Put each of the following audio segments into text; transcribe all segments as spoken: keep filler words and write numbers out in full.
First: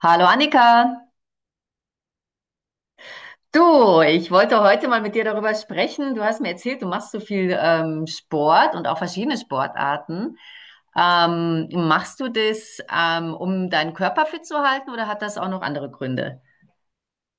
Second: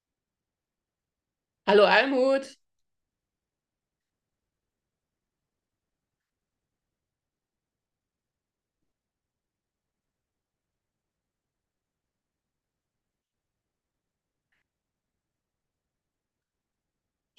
Hallo Annika, Hallo Almut. du, ich wollte heute mal mit dir darüber sprechen. Du hast mir erzählt, du machst so viel ähm, Sport und auch verschiedene Sportarten. Ähm, machst du das, ähm, um deinen Körper fit zu halten oder hat das auch noch andere Gründe?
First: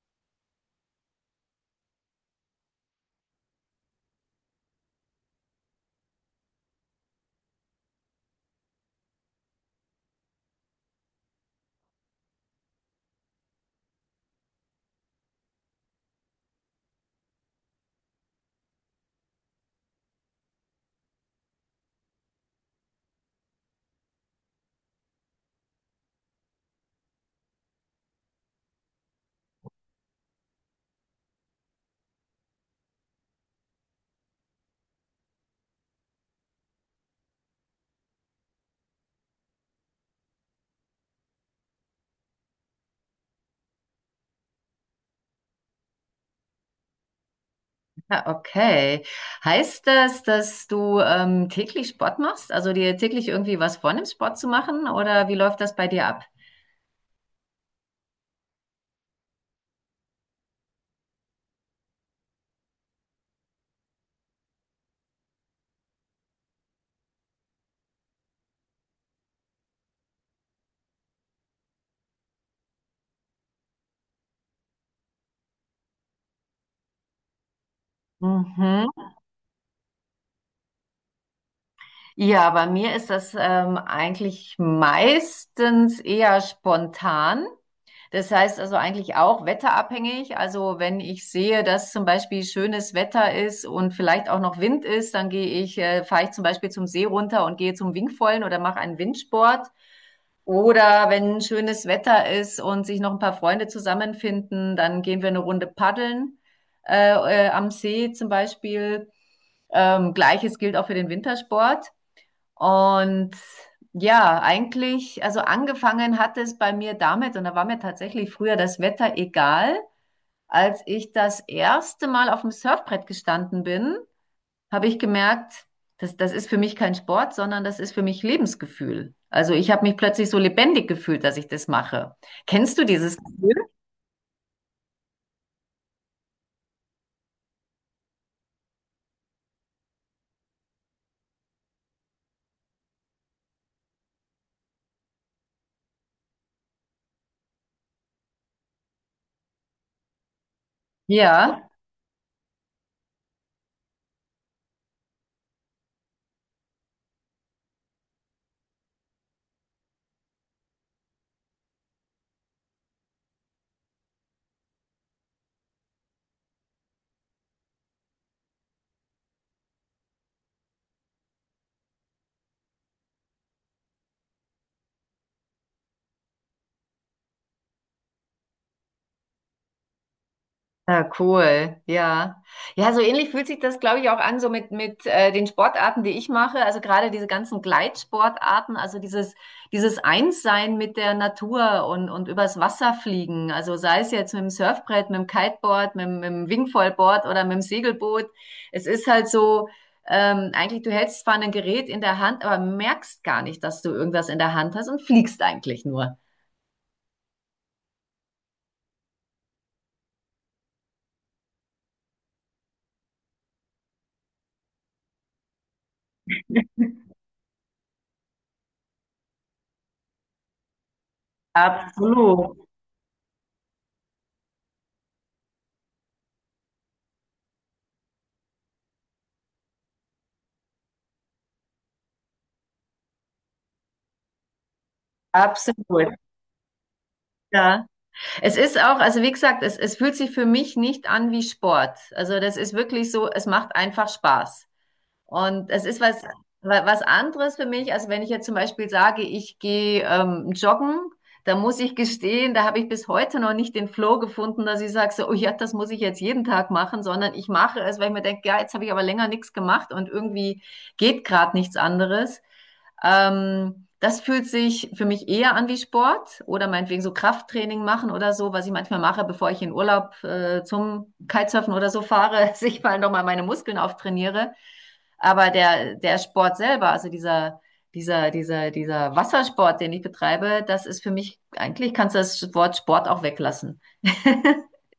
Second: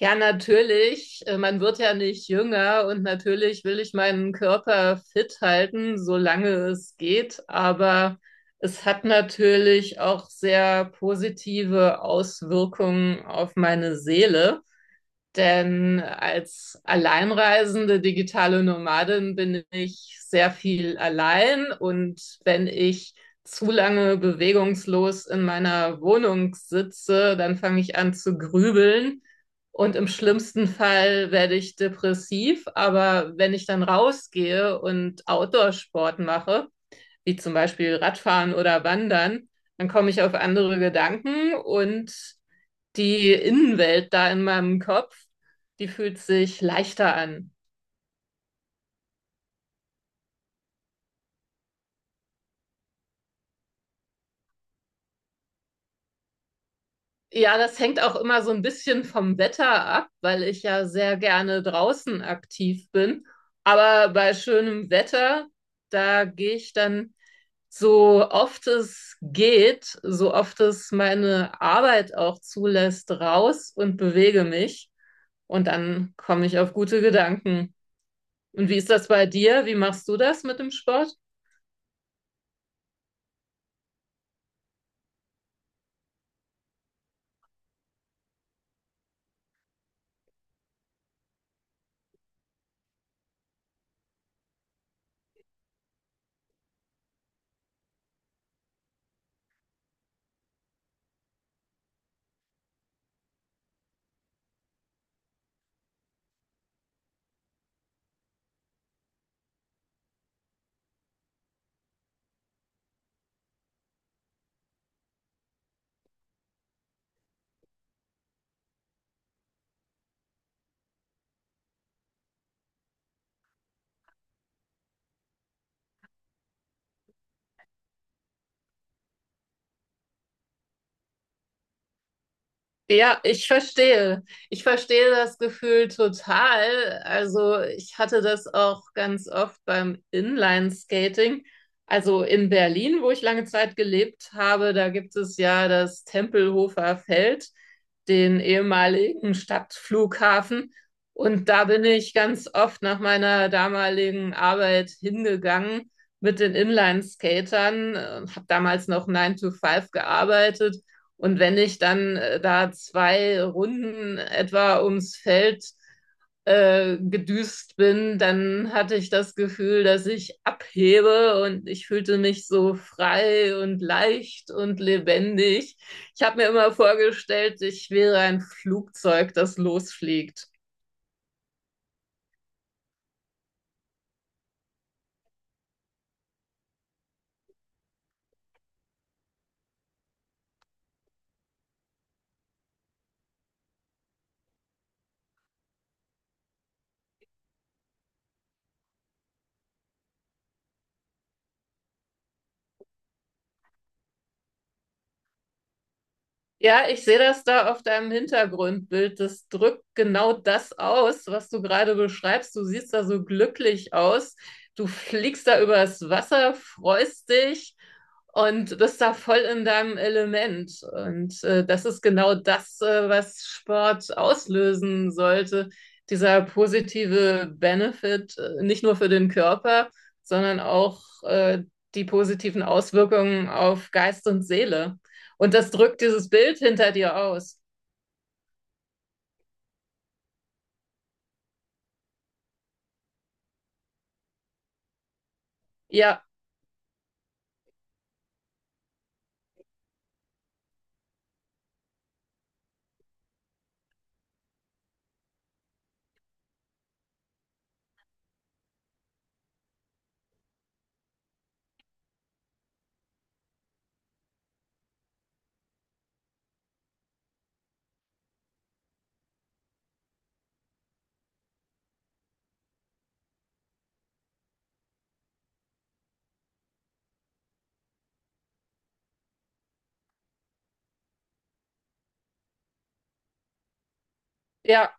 Ja, natürlich. Äh, Man wird ja nicht jünger und natürlich will ich meinen Körper fit halten, solange es geht. Aber es hat natürlich auch sehr positive Auswirkungen auf meine Seele. Denn als alleinreisende digitale Nomadin bin ich sehr viel allein, und wenn ich zu lange bewegungslos in meiner Wohnung sitze, dann fange ich an zu grübeln und im schlimmsten Fall werde ich depressiv. Aber wenn ich dann rausgehe und Outdoor-Sport mache, wie zum Beispiel Radfahren oder Wandern, dann komme ich auf andere Gedanken, und die Innenwelt da in meinem Kopf, die fühlt sich leichter an. Ah, okay. Heißt das, dass du ähm, täglich Sport machst? Also dir täglich irgendwie was vornimmst, Sport zu machen? Oder wie läuft das bei dir ab? Ja, das hängt auch immer so ein bisschen vom Wetter ab, weil ich ja sehr gerne draußen aktiv bin. Aber bei schönem Wetter, da gehe ich dann, so oft es geht, so oft es meine Arbeit auch zulässt, raus und bewege mich. Und dann komme ich auf gute Gedanken. Und wie Mhm. ist das bei dir? Wie machst du das mit dem Sport? Ja, bei mir ist das ähm, eigentlich meistens eher spontan. Das heißt also eigentlich auch wetterabhängig. Also wenn ich sehe, dass zum Beispiel schönes Wetter ist und vielleicht auch noch Wind ist, dann gehe ich, äh, fahre ich zum Beispiel zum See runter und gehe zum Wingfoilen oder mache einen Windsport. Oder wenn schönes Wetter ist und sich noch ein paar Freunde zusammenfinden, dann gehen wir eine Runde paddeln äh, äh, am See zum Beispiel. Ähm, Gleiches gilt auch für den Wintersport. Und ja, eigentlich, also angefangen hat es bei mir damit, und da war mir tatsächlich früher das Wetter egal. Als ich das erste Mal auf dem Surfbrett gestanden bin, habe ich gemerkt, das, das ist für mich kein Sport, sondern das ist für mich Lebensgefühl. Also ich habe mich plötzlich so lebendig gefühlt, dass ich das mache. Kennst du dieses Ja, ich Gefühl? verstehe. Ich verstehe das Gefühl total. Also ich hatte das auch ganz oft beim Inline-Skating. Also in Berlin, wo ich lange Zeit gelebt habe, da gibt es ja das Tempelhofer Feld, den ehemaligen Stadtflughafen. Und Ja. da bin ich ganz oft nach meiner damaligen Arbeit hingegangen mit den Inline-Skatern und habe damals noch Nine to Five gearbeitet, und wenn ich dann äh, da zwei Runden etwa ums Feld äh, gedüst bin, dann hatte ich das Gefühl, dass ich abhebe und ich fühlte mich so frei und leicht und lebendig. Ich habe mir immer vorgestellt, ich wäre ein Flugzeug, das losfliegt. Ja, cool, ja. Ja, so ähnlich fühlt sich das, glaube ich, auch an, so mit, mit äh, den Sportarten, die ich mache. Also gerade diese ganzen Gleitsportarten, also dieses, dieses Einssein mit der Natur und, und übers Wasser fliegen. Also sei es jetzt mit dem Surfbrett, mit dem Kiteboard, mit, dem- mit dem Wingfoilboard oder mit dem Segelboot. Es ist halt so, ähm, eigentlich, du hältst zwar ein Gerät in der Hand, aber merkst gar nicht, dass du irgendwas in der Hand hast und fliegst eigentlich nur. Ja, ich sehe das da auf deinem Hintergrundbild. Das drückt genau das aus, was du gerade beschreibst. Du siehst da so glücklich aus. Du fliegst da übers Wasser, freust dich und bist da voll in deinem Element. Und äh, das ist genau Absolut, das, äh, was Sport auslösen sollte. Dieser positive Benefit, äh, nicht nur für den Körper, sondern auch äh, die positiven Auswirkungen auf Geist und Seele. Und das drückt absolut. dieses Bild hinter dir aus. Ja. Es ist auch, also wie gesagt, es, es fühlt sich für mich nicht an wie Sport. Also das ist wirklich so, es macht einfach Spaß. Und es ist was, Ja, wa- was anderes für mich, als wenn ich jetzt zum Beispiel sage, ich gehe ähm, joggen, da muss ich gestehen, da habe ich bis heute noch nicht den Flow gefunden, dass ich sage, so, oh ja, das muss ich jetzt jeden Tag machen, sondern ich mache es, weil ich mir denke, ja, jetzt habe ich aber länger nichts gemacht und irgendwie geht gerade nichts anderes. Ähm, das fühlt sich für mich eher an wie Sport oder meinetwegen so Krafttraining machen oder so, was ich manchmal mache, bevor ich in Urlaub äh, zum Kitesurfen oder so fahre, dass ich mal nochmal meine Muskeln auftrainiere. Aber der, der Sport selber, also dieser, dieser, dieser, dieser Wassersport, den ich betreibe, das ist für mich, eigentlich kannst du das Wort Sport auch weglassen. ja,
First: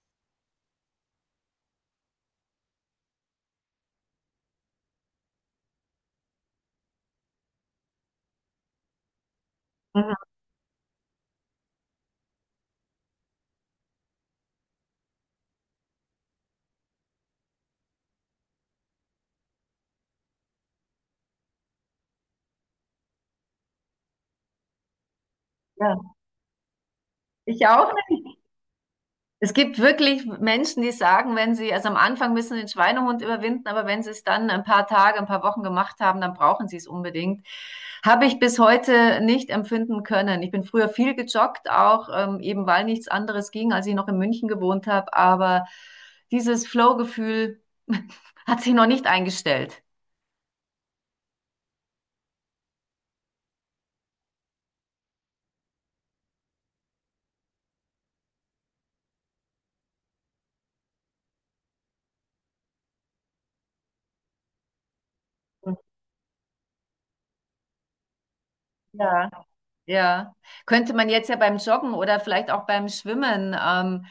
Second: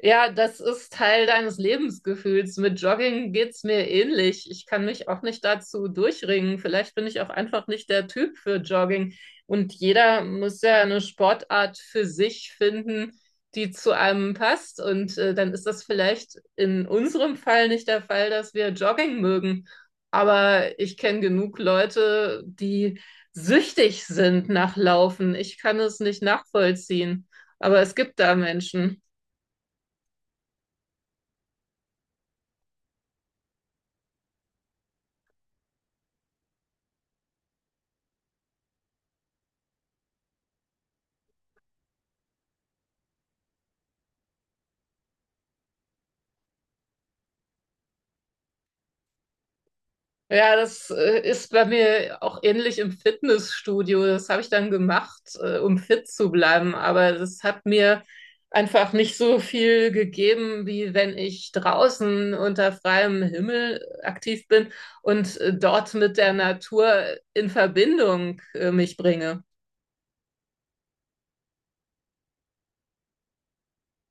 ja, das ist Teil deines Lebensgefühls. Mit Jogging geht's mir ähnlich. Ich kann mich auch nicht dazu durchringen. Vielleicht bin ich auch einfach nicht der Typ für Jogging. Und jeder muss ja eine Sportart für sich finden, die zu einem passt. Und äh, dann ist das vielleicht in unserem Fall nicht der Fall, dass wir Jogging mögen. Aber ich kenne genug Leute, die süchtig sind nach Laufen. Ich kann Ja. es nicht nachvollziehen. Ich Aber auch. es gibt da Menschen. Es gibt wirklich Menschen, die sagen, wenn sie, also am Anfang müssen den Schweinehund überwinden, aber wenn sie es dann ein paar Tage, ein paar Wochen gemacht haben, dann brauchen sie es unbedingt. Habe ich bis heute nicht empfinden können. Ich bin früher viel gejoggt, auch ähm, eben weil nichts anderes ging, als ich noch in München gewohnt habe, aber dieses Flow-Gefühl hat sich noch nicht eingestellt. Ja, das äh, ist bei mir auch ähnlich im Fitnessstudio. Das habe ich dann gemacht, äh, um fit zu bleiben. Aber das hat mir einfach nicht so viel gegeben, wie wenn ich draußen unter freiem Himmel aktiv bin und äh, dort mit der Natur in Verbindung äh, mich Ja. bringe. Ja, könnte man jetzt ja beim Joggen oder vielleicht auch beim Schwimmen, ähm,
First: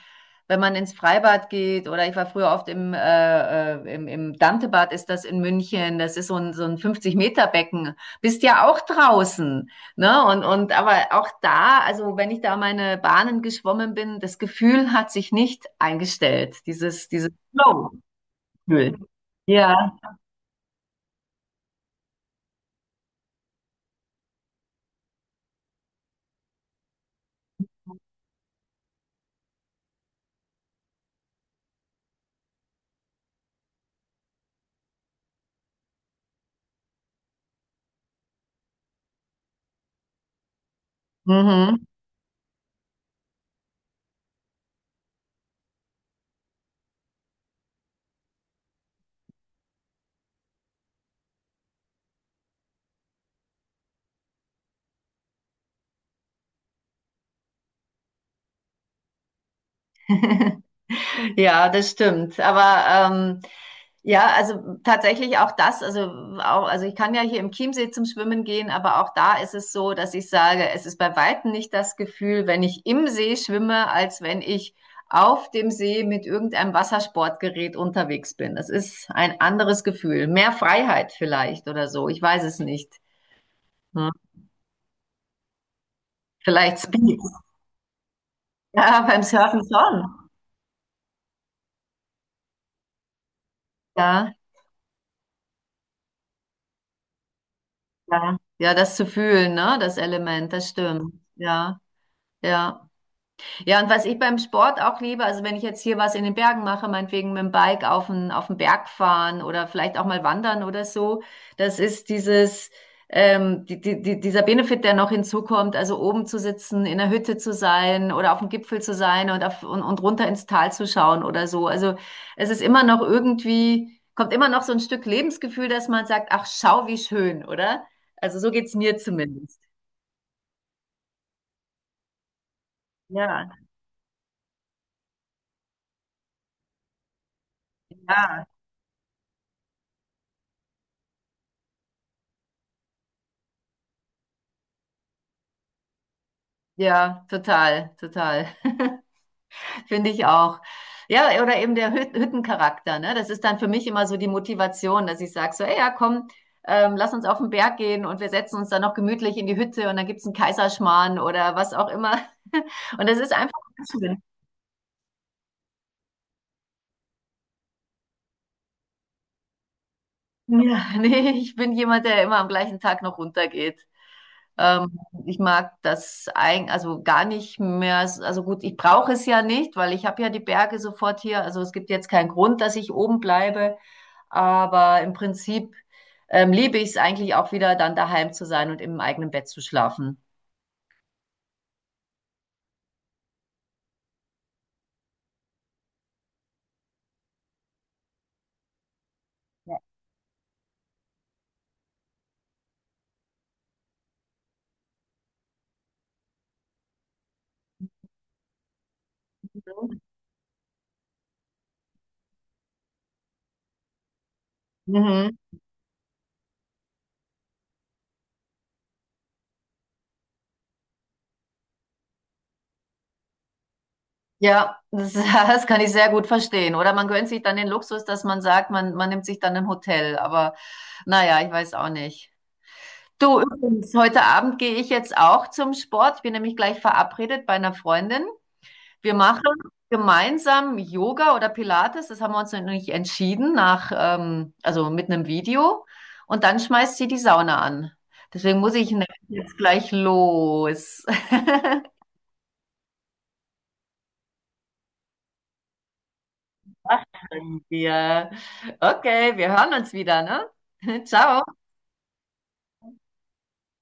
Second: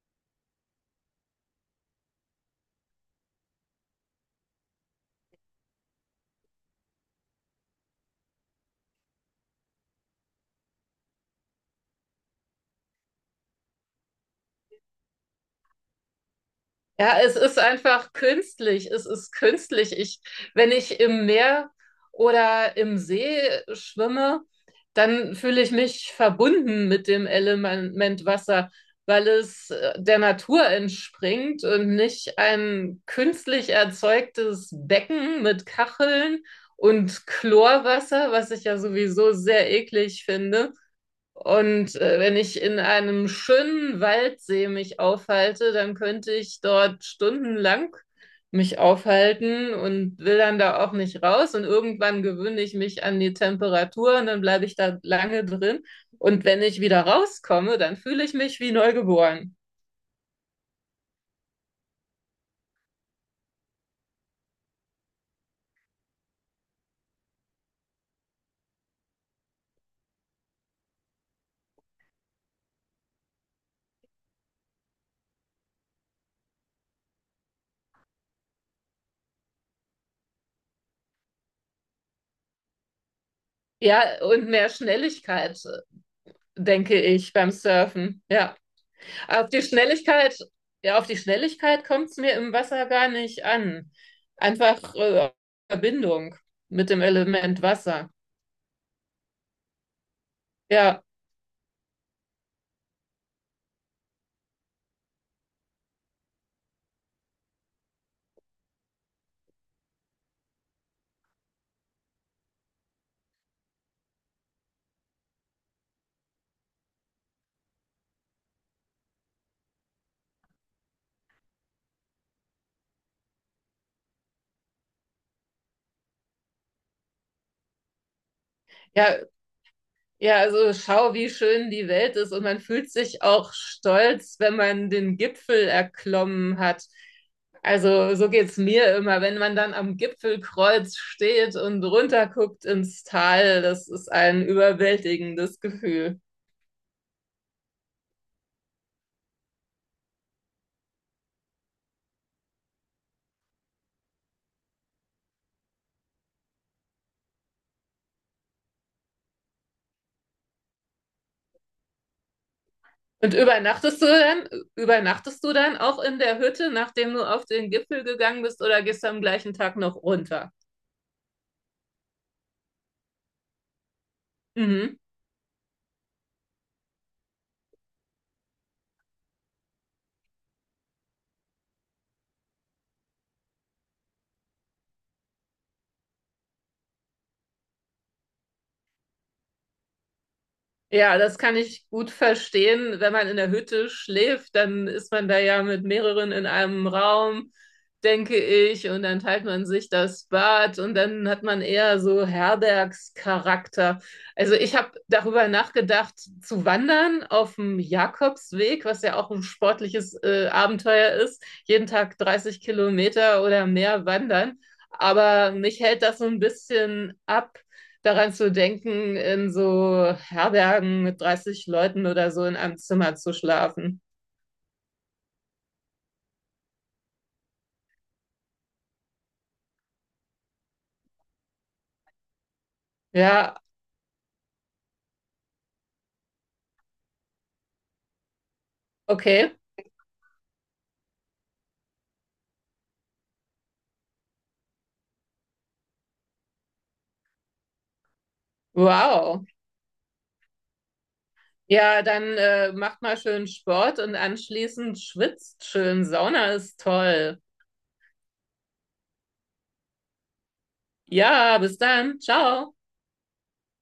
wenn man ins Freibad geht oder ich war früher oft im, äh, äh, im, im Dantebad, ist das in München, das ist so ein, so ein fünfzig Meter Becken, bist ja auch draußen, ne? Und, und aber auch da, also wenn ich da meine Bahnen geschwommen bin, das Gefühl hat sich nicht eingestellt, dieses, Ja, dieses es ist einfach künstlich. Flow-Gefühl. Es ist Ja, künstlich. Ich, wenn ich im Meer oder im See schwimme, dann fühle ich mich verbunden mit dem Element Wasser, weil es äh, der Natur entspringt und nicht ein künstlich erzeugtes Becken mit Kacheln und Chlorwasser, was ich ja sowieso sehr eklig finde. mhm. Und äh, wenn ich in einem schönen Waldsee mich aufhalte, dann könnte ich dort stundenlang mich aufhalten und will dann da auch nicht raus. Und irgendwann gewöhne ich mich an die Temperatur und dann bleibe ich da lange drin. Und wenn ich wieder rauskomme, dann fühle ich mich wie neugeboren. Ja, das stimmt. Aber ähm, ja, also tatsächlich auch das, also auch, also ich kann ja hier im Chiemsee zum Schwimmen gehen, aber auch da ist es so, dass ich sage, es ist bei weitem nicht das Gefühl, wenn ich im See schwimme, als wenn ich auf dem See mit irgendeinem Wassersportgerät unterwegs bin. Das ist ein anderes Gefühl. Mehr Freiheit vielleicht oder so. Ich weiß es nicht. Hm. Ja, und mehr Schnelligkeit, Vielleicht denke Speed. ich, beim Surfen. Ja. Ja, beim Auf Surfen die schon. Schnelligkeit, ja, auf die Schnelligkeit kommt es mir im Wasser gar nicht an. Ja. Einfach äh, Verbindung mit dem Element Wasser. Ja, ja, das zu fühlen, ne, das Element, das Ja, stimmt. Ja, ja. Ja, und was ich beim Sport auch liebe, also wenn ich jetzt hier was in den Bergen mache, meinetwegen mit dem Bike auf den, auf den Berg fahren oder vielleicht auch mal wandern oder so, das ist dieses, ähm, die, die, die, dieser Benefit, der noch hinzukommt, also oben zu sitzen, in der Hütte zu sein oder auf dem Gipfel zu sein und, auf, und, und runter ins Tal zu schauen oder so. Also es ist immer noch irgendwie, kommt immer noch so ein Stück Lebensgefühl, dass man sagt, ach, schau, wie schön, oder? Also so geht's mir ja, zumindest. ja, also schau, wie schön die Welt ist, und man fühlt sich Ja, auch stolz, wenn man den Gipfel erklommen hat. Also so ja, geht's mir immer, wenn man dann am Gipfelkreuz steht und runterguckt ins Tal, das ist ein überwältigendes Gefühl. ja, total, total. Finde ich auch. Ja, oder eben der Hüt- Hüttencharakter, ne? Das ist dann für mich immer so die Motivation, dass ich sage so, ey, ja, komm, ähm, lass uns auf den Berg gehen und wir setzen uns dann noch gemütlich in die Hütte und dann gibt's einen Kaiserschmarrn oder was auch immer. Und das ist Und einfach übernachtest du schön. dann, übernachtest du dann auch in der Hütte, nachdem du auf den Gipfel gegangen bist, oder gehst du am gleichen Tag noch runter? Ja, nee, ich bin jemand, der immer am gleichen Tag noch runtergeht. Mhm. Ähm, ich mag das eigentlich, also gar nicht mehr. Also gut, ich brauche es ja nicht, weil ich habe ja die Berge sofort hier. Also es gibt jetzt keinen Grund, dass ich oben bleibe. Aber im Prinzip ähm, liebe ich es eigentlich auch wieder, dann daheim zu sein und im eigenen Bett zu schlafen. Ja, das kann ich gut verstehen. Wenn man in der Hütte schläft, dann ist man da ja mit mehreren in einem Raum, denke ich, und dann teilt man Ja. sich das Bad und dann hat man eher so Herbergscharakter. Also ich habe darüber nachgedacht, zu wandern auf dem Jakobsweg, was ja auch ein sportliches äh, Abenteuer ist, jeden Tag dreißig Kilometer oder mehr wandern. Mhm. Aber mich hält das so ein bisschen ab, daran zu denken, in so Herbergen mit dreißig Leuten oder so in einem Zimmer zu schlafen. Ja, das, das kann ich sehr gut verstehen. Oder man gönnt sich dann den Luxus, dass man sagt, man, man nimmt sich dann ein Hotel. Aber naja, ich weiß auch nicht. Du, Ja, übrigens, heute Abend gehe ich jetzt auch zum Sport. Ich bin nämlich gleich verabredet bei einer Freundin. Wir machen okay. gemeinsam Yoga oder Pilates. Das haben wir uns noch nicht entschieden, nach, ähm, also mit einem Video. Und dann schmeißt sie die Sauna an. Deswegen muss ich nämlich Wow. jetzt gleich los. Ja, dann äh, macht mal schön Sport und anschließend schwitzt schön. Sauna ist toll. Machen wir. Okay, wir hören uns wieder, ne? Ciao. Ja, bis dann. Ciao.